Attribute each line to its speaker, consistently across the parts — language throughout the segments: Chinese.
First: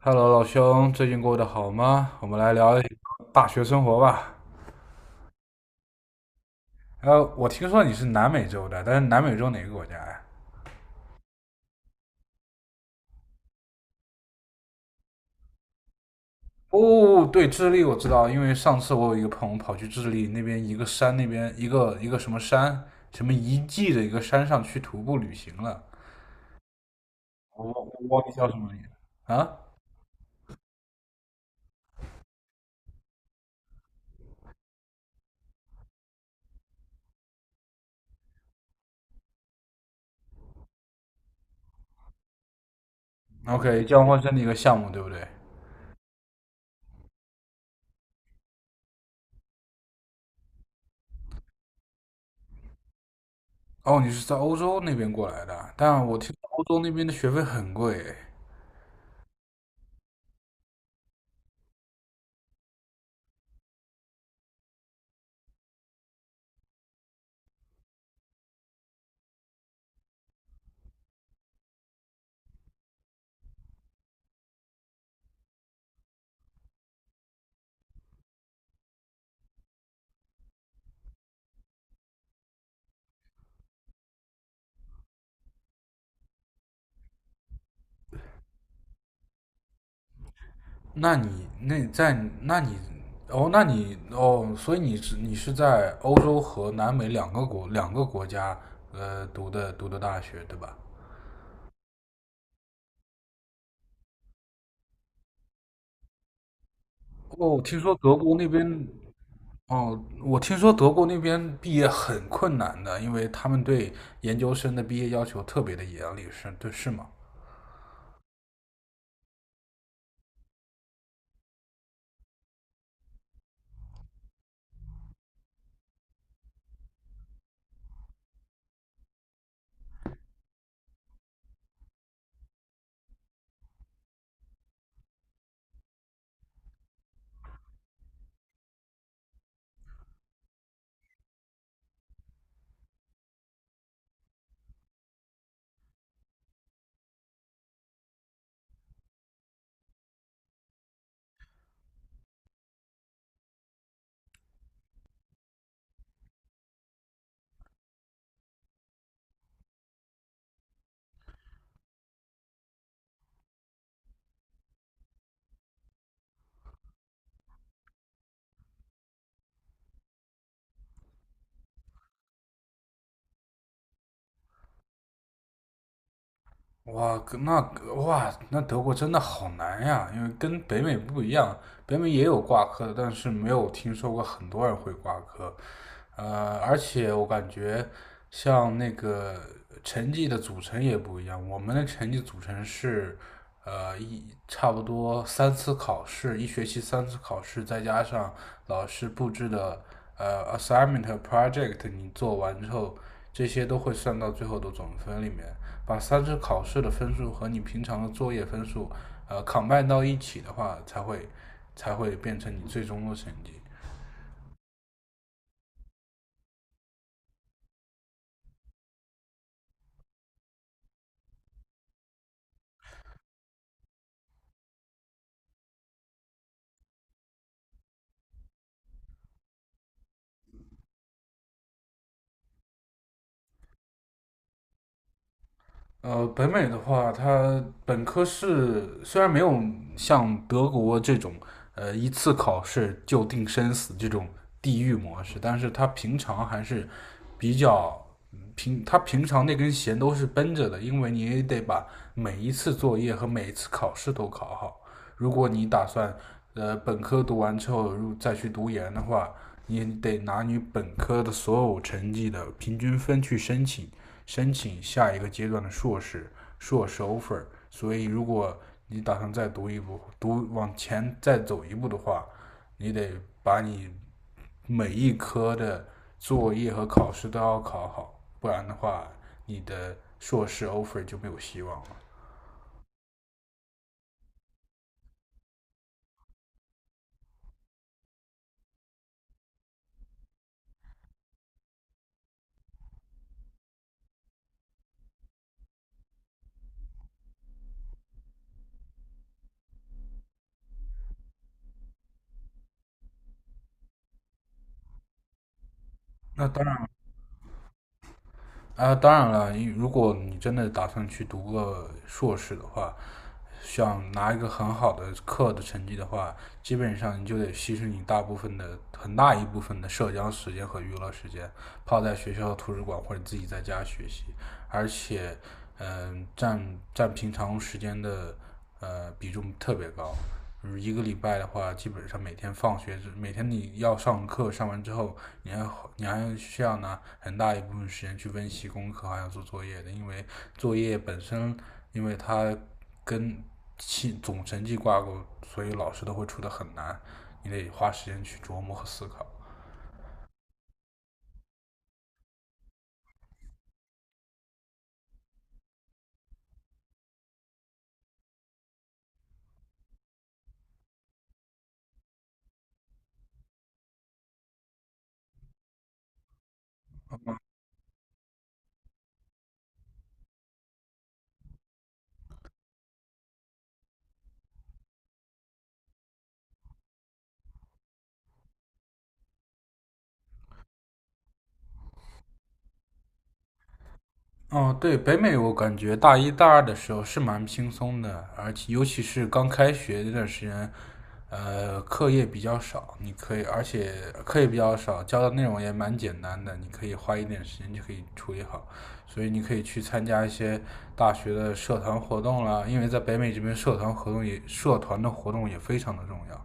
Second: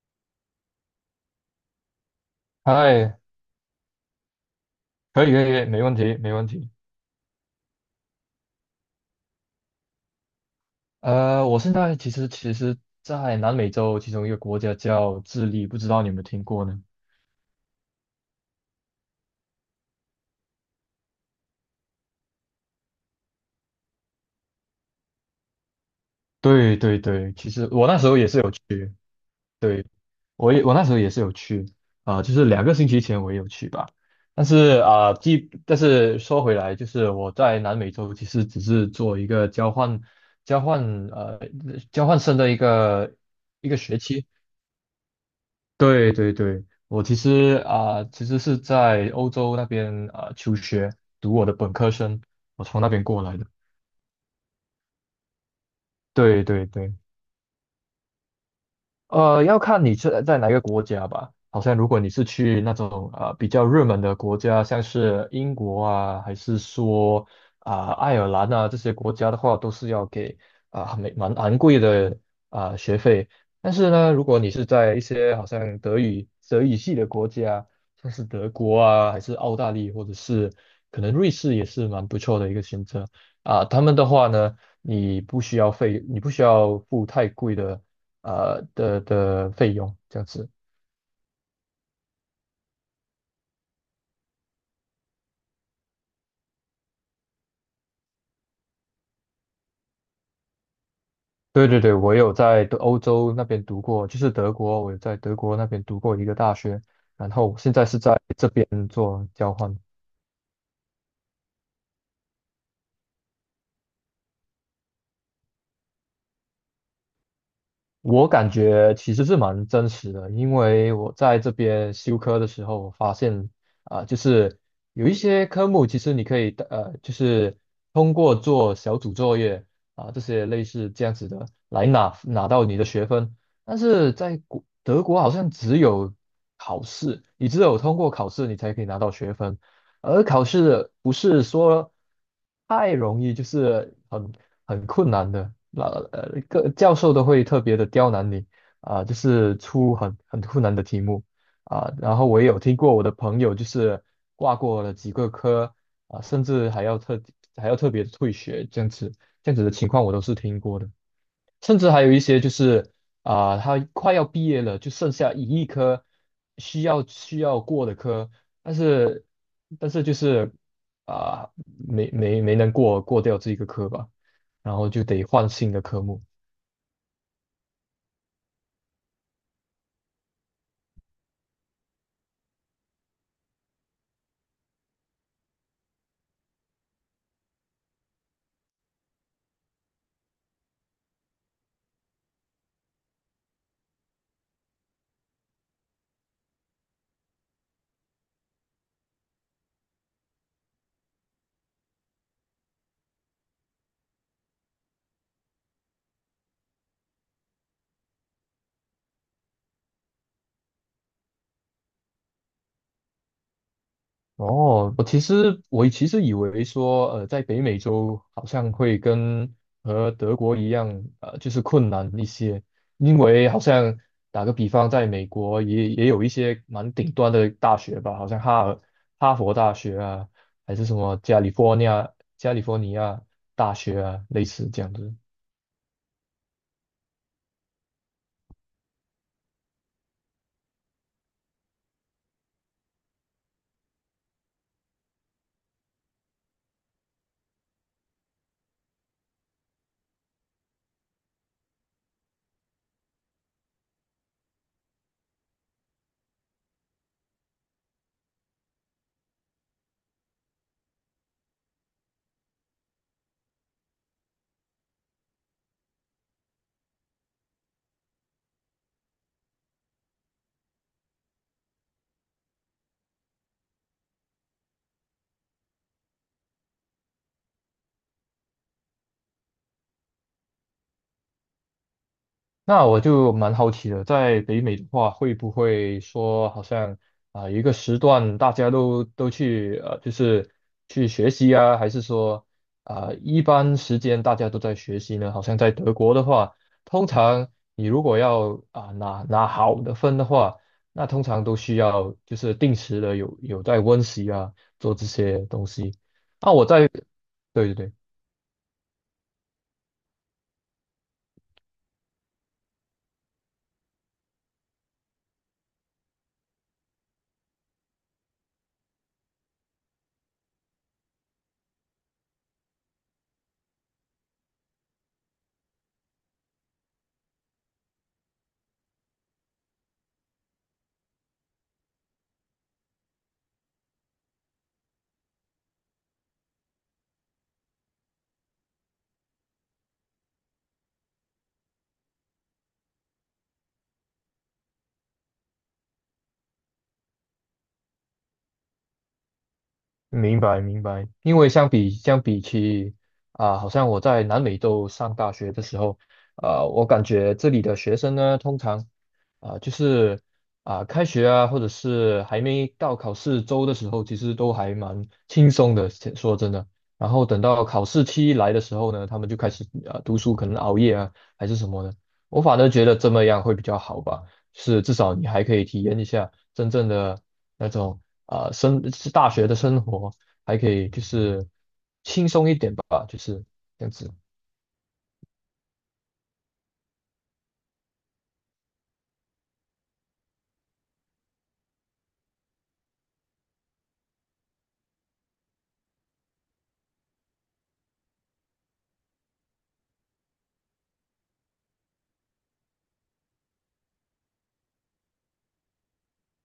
Speaker 1: Hello，老兄，最近过得好吗？我们来聊一聊
Speaker 2: 嗨，
Speaker 1: 大学生活吧。
Speaker 2: 可以没问题。
Speaker 1: 我听说你是南美洲的，但是南美洲哪个国家呀？
Speaker 2: 我现在其实其实，在南美洲其中一个国家叫智利，不知道你有没有听过呢？
Speaker 1: 哦，对，智利我知道，因为上次我有一个朋友跑去智利那边一个山，那边一个什么山，什么遗迹的一个山上去徒步旅行了。
Speaker 2: 对对对，其
Speaker 1: 我
Speaker 2: 实
Speaker 1: 忘
Speaker 2: 我
Speaker 1: 我
Speaker 2: 那时候
Speaker 1: 忘
Speaker 2: 也
Speaker 1: 记
Speaker 2: 是
Speaker 1: 叫
Speaker 2: 有
Speaker 1: 什么名了
Speaker 2: 去。
Speaker 1: 啊
Speaker 2: 对，我那时候也是有去，就是2个星期前我也有去吧。但是啊，但是说回来，就是我在南美洲其实只是做一个交换呃交换生的一个
Speaker 1: ？OK，
Speaker 2: 学
Speaker 1: 交换
Speaker 2: 期。
Speaker 1: 生的一个项目，对不对？
Speaker 2: 对对对，我其实是在欧洲那边求学，读我的本科生，我从那边过来的。
Speaker 1: 哦，你是在欧洲那边过来的，但我听
Speaker 2: 对
Speaker 1: 说欧
Speaker 2: 对
Speaker 1: 洲那
Speaker 2: 对。
Speaker 1: 边的学费很贵。
Speaker 2: 要看你是在哪个国家吧。好像如果你是去那种比较热门的国家，像是英国啊，还是说爱尔兰啊这些国家的话，都是要给蛮昂贵的学费。但是呢，如果你是在一些好像德语系的国家，像是德国啊，还是澳大利亚，或者是可能瑞士也是蛮不错的一个选择。啊，他们的话呢，你不需要付太贵的的费用这样子。
Speaker 1: 那你那在那你哦，那你哦，所以你是在欧洲和南美两个国家读的大学对吧？
Speaker 2: 对对对，我有在欧洲那边读过，就是德国，我有在德国那边读过一个大学，然后
Speaker 1: 哦，
Speaker 2: 现
Speaker 1: 听
Speaker 2: 在
Speaker 1: 说
Speaker 2: 是
Speaker 1: 德
Speaker 2: 在
Speaker 1: 国那
Speaker 2: 这
Speaker 1: 边
Speaker 2: 边做交换。
Speaker 1: 哦，我听说德国那边毕业很困难的，因为他们对研究生的毕业要求特别的严厉，是对是吗？
Speaker 2: 我感觉其实是蛮真实的，因为我在这边修科的时候，我发现就是有一些科目其实你可以就是通过做小组作业这些类似这样子的来拿到你的学分，但是在德国好像只有考试，你只有通过考试你才可以拿到学分，而考试不是说太容易，就是很。很困难的，那个教授都会特别的刁难你就是出很困难的题目。然后我也有听过我的朋友就是挂过了几个科，甚至还要还要特别退学这样子，这样子的情况我都是听过的。甚至还有一些就是他快要毕业了，就剩下一亿科，需要过的科，但是但是就是啊、没能过掉这个科吧，然后就得换新的科目。
Speaker 1: 哇，那哇，那德国真的好难呀，因为跟北美不一样，北美也有挂科的，但是没有听说过很多人会挂科。而且我感觉像那个成绩的组成也不一样，我们的成绩组成是呃一差不多三次考试，一学期三次考试，再加上老师布置的assignment 和 project，你做完之后，这些都会算到最后的总分里面。把三次考试的分数和你平常的作业分数，combine 到一起的话，才会变成你最终的成绩。
Speaker 2: 哦，我其实以为说，在北美洲好像会和德国一样，就是困难一些，因为好像打个比方，在美国也有一些蛮顶端的大学吧，好像哈佛大学啊，还是什么加利福尼亚大学啊，类似这样子。
Speaker 1: 北美的话，它本科是虽然没有像德国这种一次考试就定生死这种地狱模式，但是它平常还是比较平，它平常那根弦都是绷着的，因为你也得把每一次作业和每一次考试都考好。如果你打算本科读完之后如再去读研的话，你得拿你本科的所有成绩的平均分去申请。申请下一个阶段的硕士、硕士 offer。所以，如果你打算再读一步，读往前再走一步的话，你得把你每一科的作业和考试都要考好，不然的话，你的硕士 offer 就没有希望了。
Speaker 2: 那我就蛮好奇的，在北美的话，会不会说好像有一个时段大家都去就是去学习啊，还是说一般时间大家都在学习呢？好像在德国的话，通常你如果要拿好的分的话，那通常都需要就是定时的有在温习啊，做这些东西。
Speaker 1: 那
Speaker 2: 那
Speaker 1: 当
Speaker 2: 我在
Speaker 1: 然，
Speaker 2: 对对对。
Speaker 1: 啊，当然了，如果你真的打算去读个硕士的话，想拿一个很好的课的成绩的话，基本上你就得牺牲你大部分的很大一部分的社交时间和娱乐时间，泡在学校图书馆或者自己在家学习，而且，嗯、呃占占平常时间的比重特别高。就是一个礼拜的话，基本上每天放学每天你要上课，上完之后，你还你还需要拿很大一部分时间去温习功课，还要做作业的，因为作业本身，因为它跟期总成绩挂钩，所以老师都会出的很难，你得花时间去琢磨和思考。
Speaker 2: 明白明白，因为相比起好像我在南美洲上大学的时候，我感觉这里的学生呢，通常啊、就是开学啊，或者是还没到考试周的时候，其实都还蛮轻松的，说真的。然后等到考试期来的时候呢，他们就开始读书，可能熬夜啊，还是什么的。我反而觉得这么样会比较好吧。是至少你还可以体验一下真正的那种是大学的生活，还可以就是轻松一点吧，就是这样子。
Speaker 1: 哦，对，北美我感觉大一大二的时候是蛮轻松的，而且尤其是刚开学那段时间，课业比较少，你可以，而且课业比较少，教的内容也蛮简单的，你可以花一点时间就可以处理好，所以你可以去参加一些大学的社团活动啦，因为在北美这边社团活动也，社团的活动也非常的重要。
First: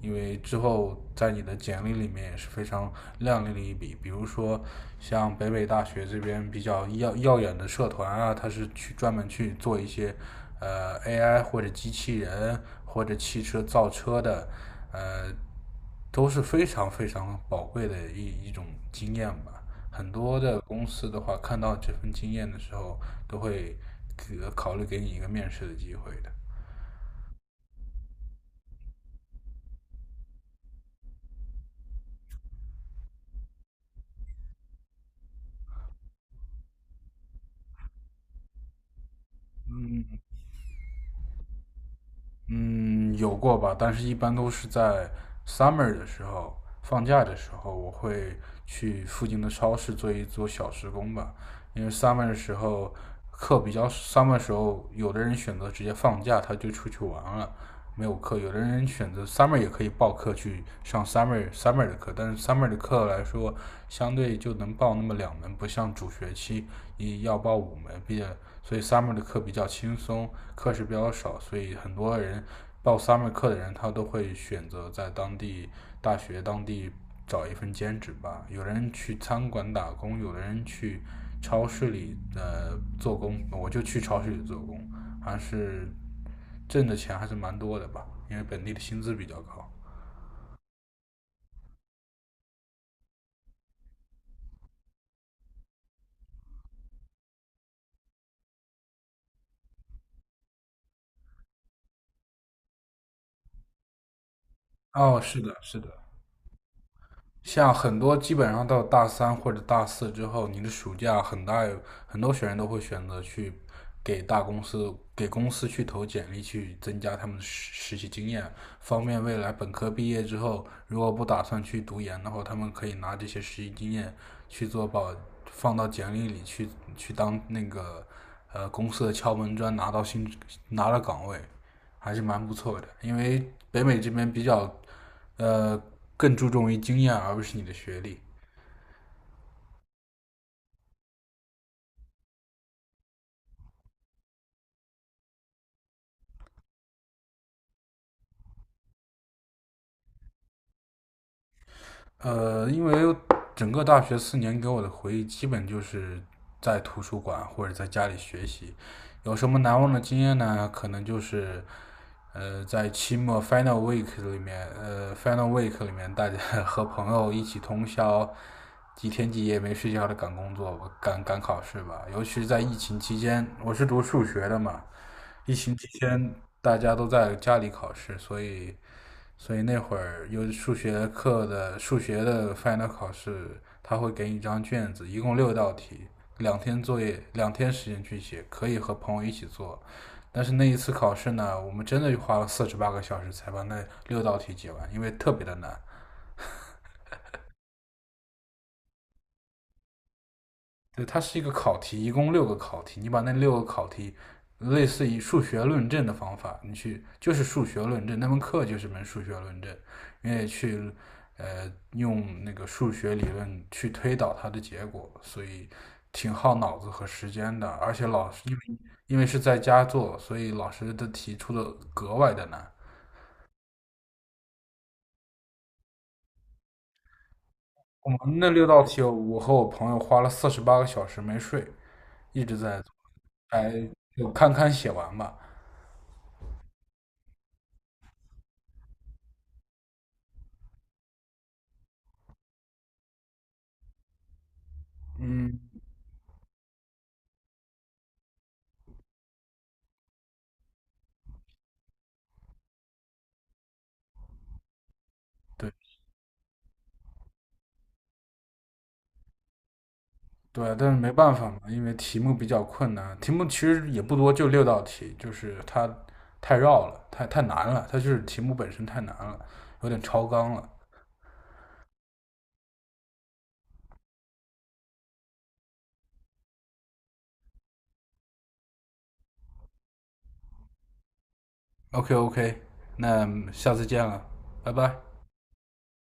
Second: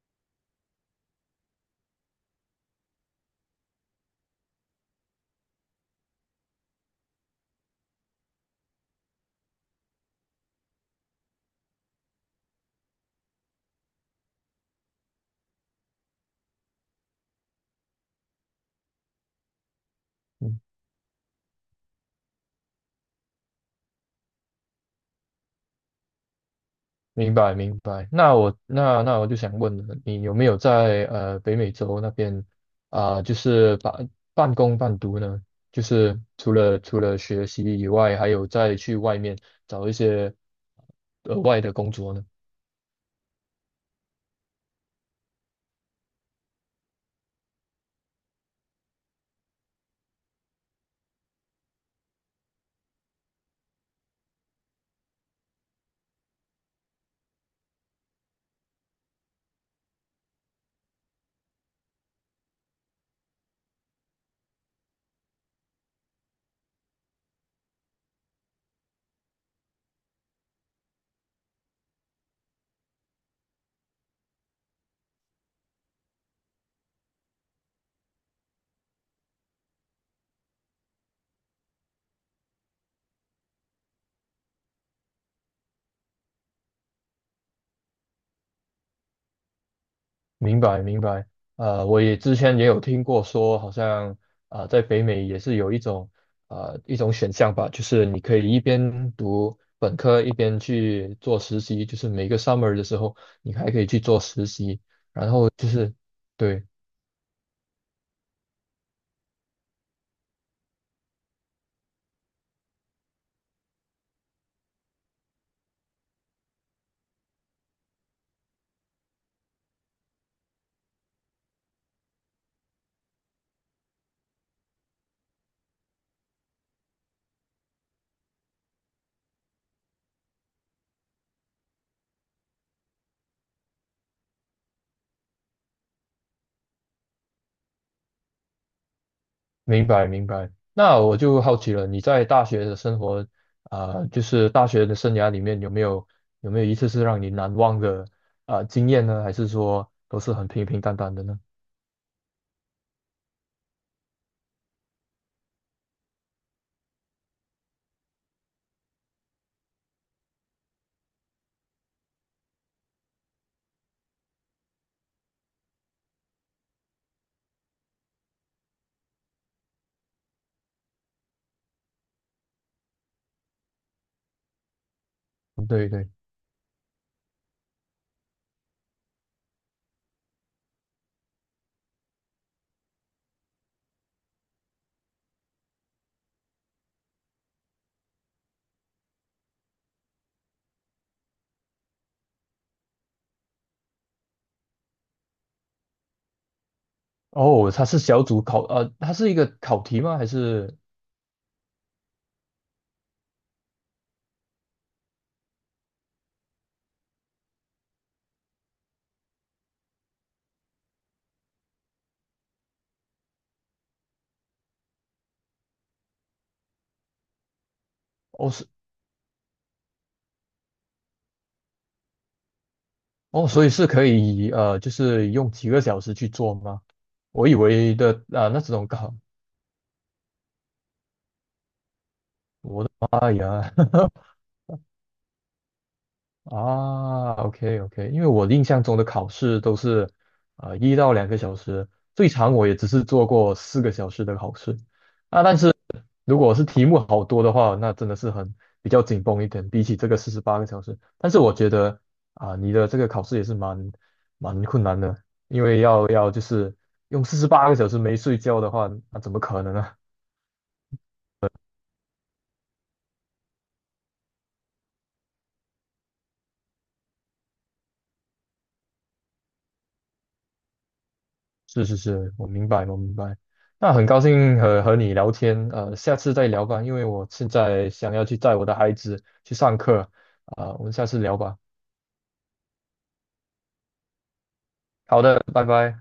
Speaker 1: 因为之后在你的简历里面也是非常亮丽的一笔。比如说，像北北大学这边比较耀耀眼的社团啊，它是去专门去做一些AI 或者机器人或者汽车造车的，呃，都是非常非常宝贵的一种经验吧。很多的
Speaker 2: 嗯，
Speaker 1: 公司的话，看到这份经验的时候，都会考虑给你一个面试的机会的。
Speaker 2: 明白明白。那我就想问了，你有没有在北美洲那边就是半工半读呢？就是除了学习以外，还有再去外面找一
Speaker 1: 嗯，
Speaker 2: 些额外的工作呢？
Speaker 1: 嗯，有过吧，但是一般都是在 summer 的时候，放假的时候，我会去附近的超市做一做小时工吧。因为 summer 的时候课比较，summer 的时候，有的人选择直接放假，他就出去玩了，没有课；有的人选择 summer 也可以报课去上 summer 的课，但是 summer 的课来说，相对就能报那么两门，不像主学期一要报五门，毕业，所以 summer 的课比较轻松。课时比较少，所以很多人报 summer 课的人，他都会选择在当地大学当地找一份兼职吧。有人去餐馆打工，有的人去超市里做工，我就去超市里做工，还是挣的钱还是蛮多的吧，因为本地的薪资比较高。
Speaker 2: 明白明白，我也之前也有听过说，好像在北美也是有一种一种选项吧，就是你可以一边读本科一边去做实习，就是每个 summer 的时候，你还可以去做实习，
Speaker 1: 哦，
Speaker 2: 然
Speaker 1: 是
Speaker 2: 后
Speaker 1: 的，
Speaker 2: 就
Speaker 1: 是的。
Speaker 2: 是对。
Speaker 1: 像很多基本上到大三或者大四之后，你的暑假很大有很多学员都会选择去给大公司、给公司去投简历，去增加他们的实习经验，方便未来本科毕业之后，如果不打算去读研的话，他们可以拿这些实习经验去做保，放到简历里去去当那个公司的敲门砖，拿到岗位，还是蛮不错的。因为北美这边比较呃，更注重于经验而不是你的学历。
Speaker 2: 明白明白。那我就好奇了，你在大学的生活，就是大学的生涯里面有没有一次是让你难忘的经验呢？还是说都是很平平淡淡的呢？
Speaker 1: 因为整个大学四年给我的回忆，基本就是在图书馆或者在家里学习。有什么难忘的经验呢？可能就是，在期末 final week 里面，大家和朋友一起通宵，几天几夜没睡觉的赶工作赶考试吧。尤其是在疫情期间，我是读数学的嘛，疫情期
Speaker 2: 对对。
Speaker 1: 间大家都在家里考试，所以那会儿有数学课的数学的 final 考试，他会给你一张卷子，一共六道题，两天作业，两天时间去写，可以和朋友一起做。但是那一次考试呢，我们真的花了四十八个小时才把那六道题解完，因为特别的难。
Speaker 2: 哦，它是小组考，它是一个考题吗？还是
Speaker 1: 对，它是一个考题，一共六个考题，你把那六个考题，类似于数学论证的方法，你去就是数学论证，那门课就是门数学论证，你也去用那个数学理论去推导它的结果，所以挺耗脑子和时间的，而且老师
Speaker 2: 哦
Speaker 1: 因
Speaker 2: 是
Speaker 1: 为因为是在家做，所以老师的题出的格外的难。
Speaker 2: 哦，所以是可以就是用几个小时去做吗？我以为
Speaker 1: 我
Speaker 2: 的
Speaker 1: 们那
Speaker 2: 那
Speaker 1: 六
Speaker 2: 这
Speaker 1: 道
Speaker 2: 种
Speaker 1: 题，
Speaker 2: 考，
Speaker 1: 我和我朋友花了四十八个小时没睡，一直在做，
Speaker 2: 哎呀，
Speaker 1: 就有堪堪写完吧。
Speaker 2: 啊，OK OK，因为我印象中的考试都是1到2个小时，最长我也只是做过4个小时的考试。
Speaker 1: 嗯，
Speaker 2: 如果是题目好多的话，那真的是很比较紧绷一点，比起这个四十八个小时。但是我觉得你的这个考试也是蛮困难的，因
Speaker 1: 对
Speaker 2: 为要就是用四十八个小时没睡觉的话，那、怎么可能呢、
Speaker 1: 对，但是没办法嘛，因为题目比较困难，题目其实也不多，就六道题，就是它太绕了，太难了，它就是题目本身太难了，有点超纲了。
Speaker 2: 是是是，我明白，我明白。那很高兴和你聊天，下次再聊吧，因为我现在想要去载我的孩子去上课，我们下次聊吧。
Speaker 1: OK OK，那下次见了，拜拜。
Speaker 2: 好的，拜拜。